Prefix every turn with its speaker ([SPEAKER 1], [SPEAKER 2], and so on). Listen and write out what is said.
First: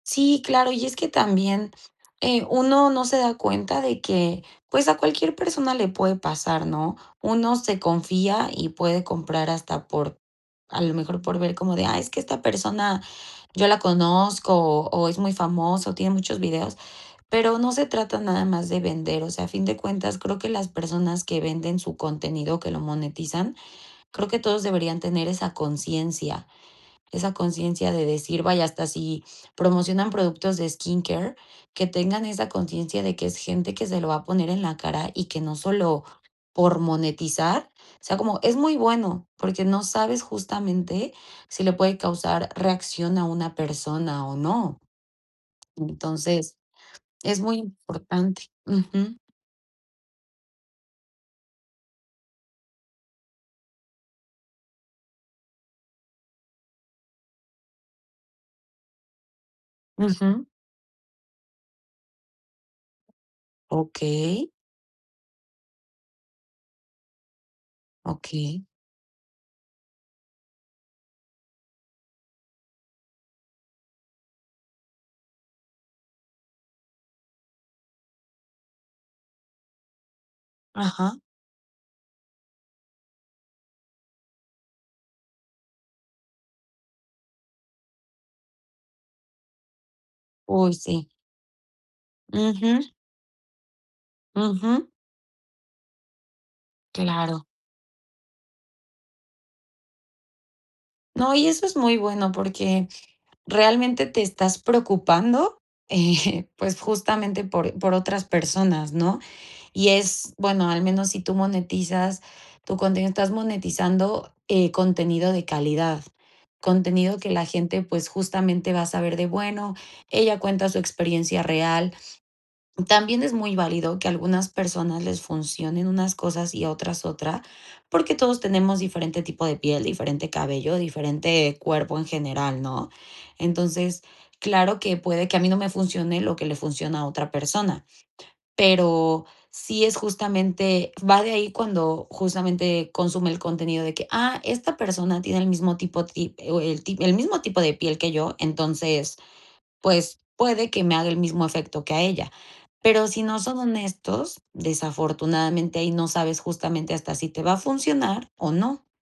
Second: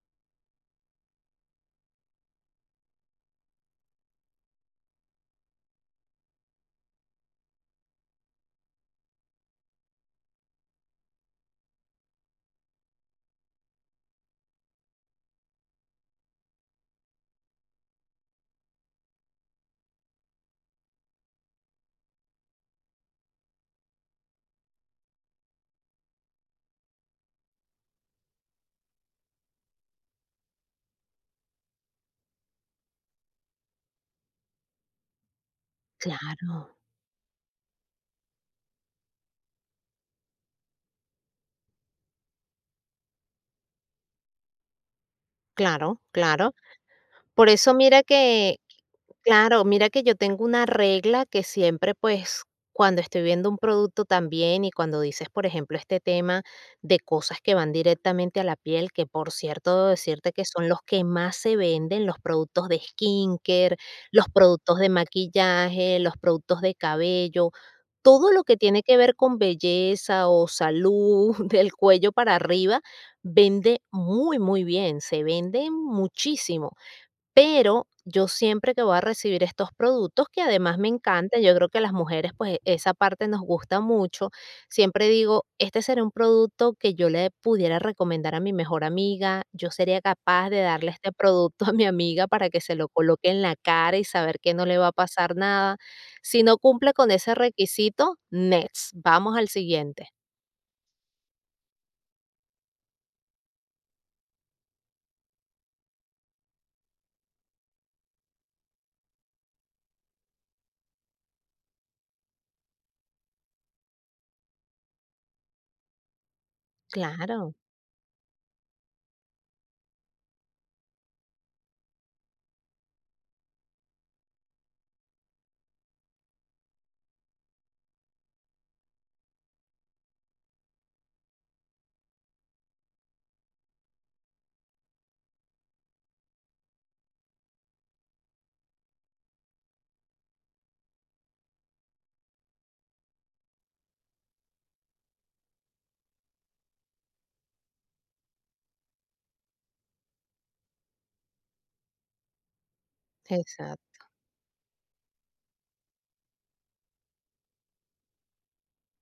[SPEAKER 1] Sí, claro, y es que también, eh, uno no se da cuenta de que, pues, a cualquier persona le puede pasar, ¿no? Uno se confía y puede comprar hasta por a lo mejor, por ver como de: "Ah, es que esta persona yo la conozco, o o es muy famoso, tiene muchos videos". Pero no se trata nada más de vender. O sea, a fin de cuentas, creo que las personas que venden su contenido, que lo monetizan, creo que todos deberían tener esa conciencia, esa conciencia de decir vaya, hasta si promocionan productos de skincare, que tengan esa conciencia de que es gente que se lo va a poner en la cara y que no solo
[SPEAKER 2] Claro.
[SPEAKER 1] por monetizar. O sea, como es muy bueno, porque no sabes, justamente, si le puede causar reacción a una persona o no.
[SPEAKER 2] Claro, claro.
[SPEAKER 1] Entonces, es
[SPEAKER 2] Por
[SPEAKER 1] muy
[SPEAKER 2] eso mira
[SPEAKER 1] importante
[SPEAKER 2] que
[SPEAKER 1] ujú.
[SPEAKER 2] claro. Mira que yo tengo una regla que siempre, pues, cuando estoy viendo un producto también, y cuando dices, por ejemplo, este tema de cosas que van directamente a la piel, que por cierto, decirte que
[SPEAKER 1] Ujú.
[SPEAKER 2] son los que más se venden, los productos de skincare, los
[SPEAKER 1] Okey.
[SPEAKER 2] productos de maquillaje, los productos de cabello, todo lo que
[SPEAKER 1] Okey.
[SPEAKER 2] tiene que ver con belleza o salud, del cuello para arriba, vende muy, muy bien, se vende muchísimo. Pero yo siempre que voy a recibir estos productos, que además me
[SPEAKER 1] Ajá.
[SPEAKER 2] encanta, yo creo que a las mujeres, pues, esa parte nos gusta mucho, siempre digo: "¿Este será un producto que yo le pudiera recomendar a mi mejor amiga? ¿Yo sería capaz de
[SPEAKER 1] Uy,
[SPEAKER 2] darle
[SPEAKER 1] sí.
[SPEAKER 2] este producto a mi amiga para que se lo
[SPEAKER 1] Ujú.
[SPEAKER 2] coloque en la cara y saber que no le va a
[SPEAKER 1] Ujú.
[SPEAKER 2] pasar nada?". Si no cumple con ese
[SPEAKER 1] Claro.
[SPEAKER 2] requisito, next, vamos al siguiente.
[SPEAKER 1] No, y eso es muy bueno, porque realmente te estás preocupando, eh, pues, justamente por por otras personas, ¿no? Y es bueno, al menos si tú monetizas tu contenido, estás monetizando, eh, contenido de calidad, contenido que la
[SPEAKER 2] Claro.
[SPEAKER 1] gente, pues, justamente, va a saber de: "Bueno, ella cuenta su experiencia real". También es muy válido que a algunas personas les funcionen unas cosas y a otras otra, porque todos tenemos diferente tipo de piel, diferente cabello, diferente cuerpo en general, ¿no? Entonces, claro que puede que a mí no me funcione lo que le funciona a otra persona, pero sí es, justamente va de ahí cuando, justamente, consume el contenido de que: "Ah, esta persona tiene el mismo tipo ti eh, o el ti el mismo tipo de piel que yo, entonces, pues, puede que me haga el mismo efecto que a ella. Pero si no son
[SPEAKER 2] Exacto.
[SPEAKER 1] honestos, desafortunadamente, ahí no sabes, justamente, hasta si te va a funcionar o no.